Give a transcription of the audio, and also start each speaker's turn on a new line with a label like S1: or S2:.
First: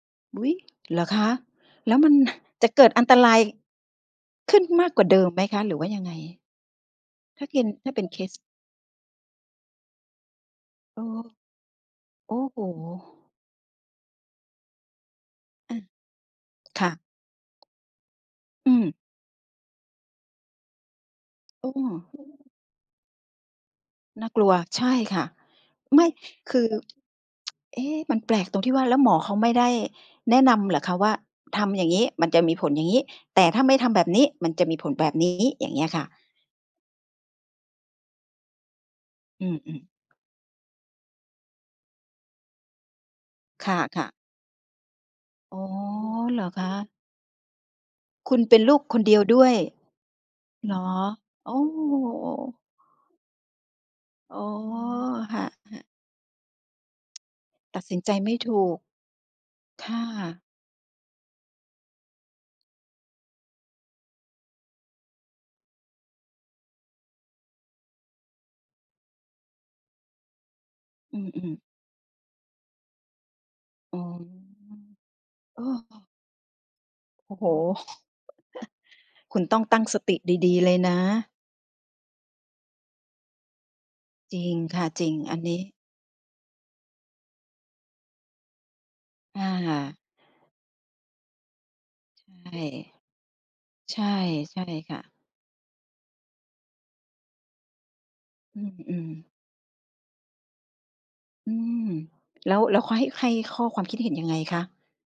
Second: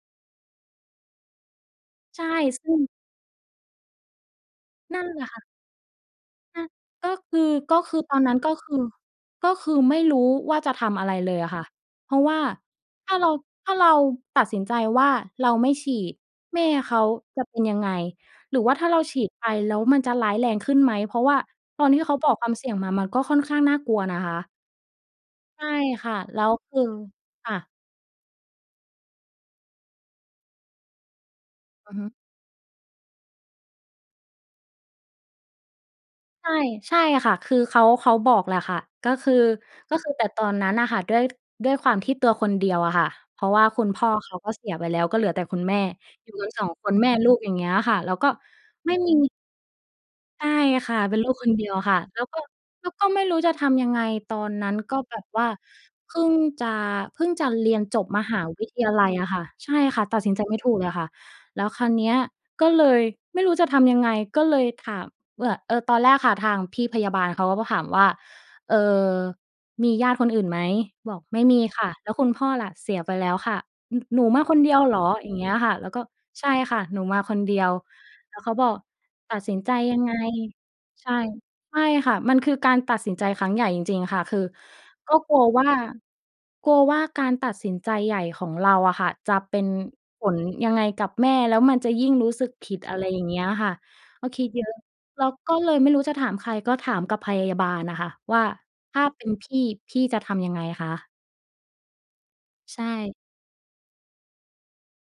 S1: อุ๊ย! เหรอคะ? แล้วมัน
S2: ใช่
S1: จ
S2: ซ
S1: ะ
S2: ึ่
S1: เก
S2: ง
S1: ิดอันตราย ขึ้นมาก
S2: น
S1: ก
S2: ั
S1: ว
S2: ่
S1: ่า
S2: น
S1: เ
S2: แ
S1: ด
S2: หล
S1: ิ
S2: ะ
S1: ม
S2: ค
S1: ไห
S2: ่
S1: ม
S2: ะ
S1: คะ? หรือว่ายังไง
S2: อะ ก็คื
S1: ถ้า
S2: อ
S1: กิน
S2: ก็
S1: ถ้า
S2: ค
S1: เ
S2: ื
S1: ป
S2: อ
S1: ็น
S2: ต
S1: เค
S2: อนน
S1: ส
S2: ั้น ก็คือ ก็คือไม่รู้ว่าจะท
S1: โอ
S2: ำ
S1: ้
S2: อะไรเลยอะค่ะ เพราะ
S1: โ
S2: ว
S1: อ
S2: ่
S1: ้
S2: า
S1: โฮ
S2: ถ้าเรา ถ้าเราตัดสินใจว่า เราไม
S1: อ
S2: ่
S1: ะ
S2: ฉีด แม่
S1: ค่
S2: เข
S1: ะ
S2: าจะเป็นยังไง หรือ
S1: อ
S2: ว
S1: ื
S2: ่าถ้า
S1: ม
S2: เราฉีดไปแล้ว มันจะร้ายแรงขึ้นไหม? เพราะว่า
S1: อ้อ
S2: ตอนที่เข
S1: โ
S2: า
S1: อ้
S2: บอกความเสี่ยงมา มันก็ค่อนข้างน่ากลัวนะ
S1: น่
S2: ค
S1: าก
S2: ะ
S1: ลัว ใช่ค่ะ
S2: ใช่
S1: ไม่
S2: ค่ะ แล้
S1: ค
S2: ว
S1: ือ
S2: คือ ค่ะ
S1: เอ๊ะ มันแปลกตรงที่ว่า แล้วหมอเขาไม่ได้แนะนำเหรอคะ? ว่า ทำอย่า
S2: อ
S1: ง
S2: ือ
S1: ง
S2: ฮ
S1: ี้
S2: ึ
S1: มันจะมีผลอย่างงี้ แต่ถ้าไม่ทำแบบนี้ มันจะมีผลแบบนี้ อย่างเงี้ยค่ะ
S2: ใช่ ใช่ค่ะ คือเขา เขาบอกแหละค่ะ ก็คือ
S1: อือ ๆ
S2: ก็คือ แต่ตอนนั้นน่ะค่ะ ด้วย ด้วยความที่ตัวคนเดียวอะค่ะ เพราะว่า
S1: ค
S2: คุณพ
S1: ่
S2: ่
S1: ะ
S2: อ
S1: ๆ
S2: เขาก็เสียไปแล้ว ก็เหลือแต่
S1: อ
S2: คุ
S1: ๋อ
S2: ณแม่ อยู่
S1: เหร
S2: ก
S1: อ
S2: ัน ส
S1: ค
S2: อ
S1: ะ?
S2: ง คนแม่ลูก อย่างเงี้ยค่ะ แล้วก็
S1: คุณเป็นลูก
S2: ไม่
S1: คน
S2: ม
S1: เด
S2: ี
S1: ียวด้วย
S2: ใช่
S1: เหรอ?
S2: ค่ะ เป็นลูกค
S1: โอ
S2: น
S1: ้
S2: เดียวค่ะ แล้วก็ แล้วก็ไม่รู้จะทำยังไง ต
S1: อ
S2: อ
S1: ๋อ
S2: นนั้น ก็แบบ
S1: ค
S2: ว
S1: ่
S2: ่
S1: ะ
S2: า
S1: ๆ
S2: เพิ่งจะ เพิ่งจะเรีย
S1: ต
S2: น
S1: ัดส
S2: จ
S1: ิน
S2: บ
S1: ใจ
S2: ม
S1: ไม
S2: ห
S1: ่
S2: า
S1: ถ
S2: ว
S1: ู
S2: ิท
S1: ก
S2: ยาลัยอะค่ะ ใช่
S1: ค
S2: ค
S1: ่
S2: ่
S1: ะ
S2: ะ ตัดสินใจไม่ถูกเลยค่ะ แล้วคราวเนี้ย ก็เลยไม่รู้จะทำยังไง ก็เลยถามว่ะ เออ ตอนแรกค่ะ ทางพี่พยาบาลเขาก็มาถามว่า "เออ มีญาติคนอื่นไหม?" บ
S1: อื
S2: อก "ไม่
S1: อ
S2: มี
S1: ๆ
S2: ค่ะ" "แล้วคุณพ่อล่ะ?" "เสียไปแล้วค่ะ"
S1: อ๋
S2: "น
S1: อ
S2: หนูมาคนเดียวเหรอ?" อย่างเงี้ย
S1: เอ
S2: ค่ะ เราก็
S1: อ
S2: "ใช่ค่ะ หนูมา
S1: โอ
S2: ค
S1: ้
S2: น
S1: โฮ
S2: เดียว" แล้วเขาบอก "ต
S1: ค
S2: ั
S1: ุ
S2: ด
S1: ณ
S2: สิ
S1: ต้
S2: น
S1: อง
S2: ใจ
S1: ตั้ง
S2: ยั
S1: ส
S2: งไ
S1: ต
S2: ง?"
S1: ิดี ๆ เลยนะ
S2: ใช่ ใช่ค่ะ มันคือการตัดสินใจครั้งใหญ่จริง ๆ ค่ะ ค
S1: จ
S2: ื
S1: ร
S2: อ
S1: ิงค่ะ จริ
S2: ก็
S1: ง
S2: ก
S1: อ
S2: ล
S1: ั
S2: ั
S1: น
S2: ว
S1: นี้
S2: ว่า กลัวว่าการตัดสินใจใหญ่ของเราอะค่ะ จ
S1: ค
S2: ะเป็น
S1: ่ะ
S2: ผลยังไงกับแม่ แล้วมันจะยิ่งรู้สึ
S1: ใช
S2: ก
S1: ่
S2: ผิด อะไรอย่างเงี้ยค่ะ
S1: ใช่
S2: ก็คิด
S1: ใช
S2: เย
S1: ่
S2: อะ
S1: ค่ะ
S2: เราก็เลยไม่รู้จะถามใคร ก็ถามกับพยาบาลน่ะค่ะว่า
S1: อ
S2: "ถ
S1: ื
S2: ้า
S1: อ
S2: เป
S1: ๆ
S2: ็นพี่ พี่จะทำยังไงคะ?"
S1: อืม แล้ว แล
S2: ใ
S1: ้
S2: ช
S1: วเขาให้
S2: ่
S1: ให้ข้อ ความคิดเห็นยังไงคะ?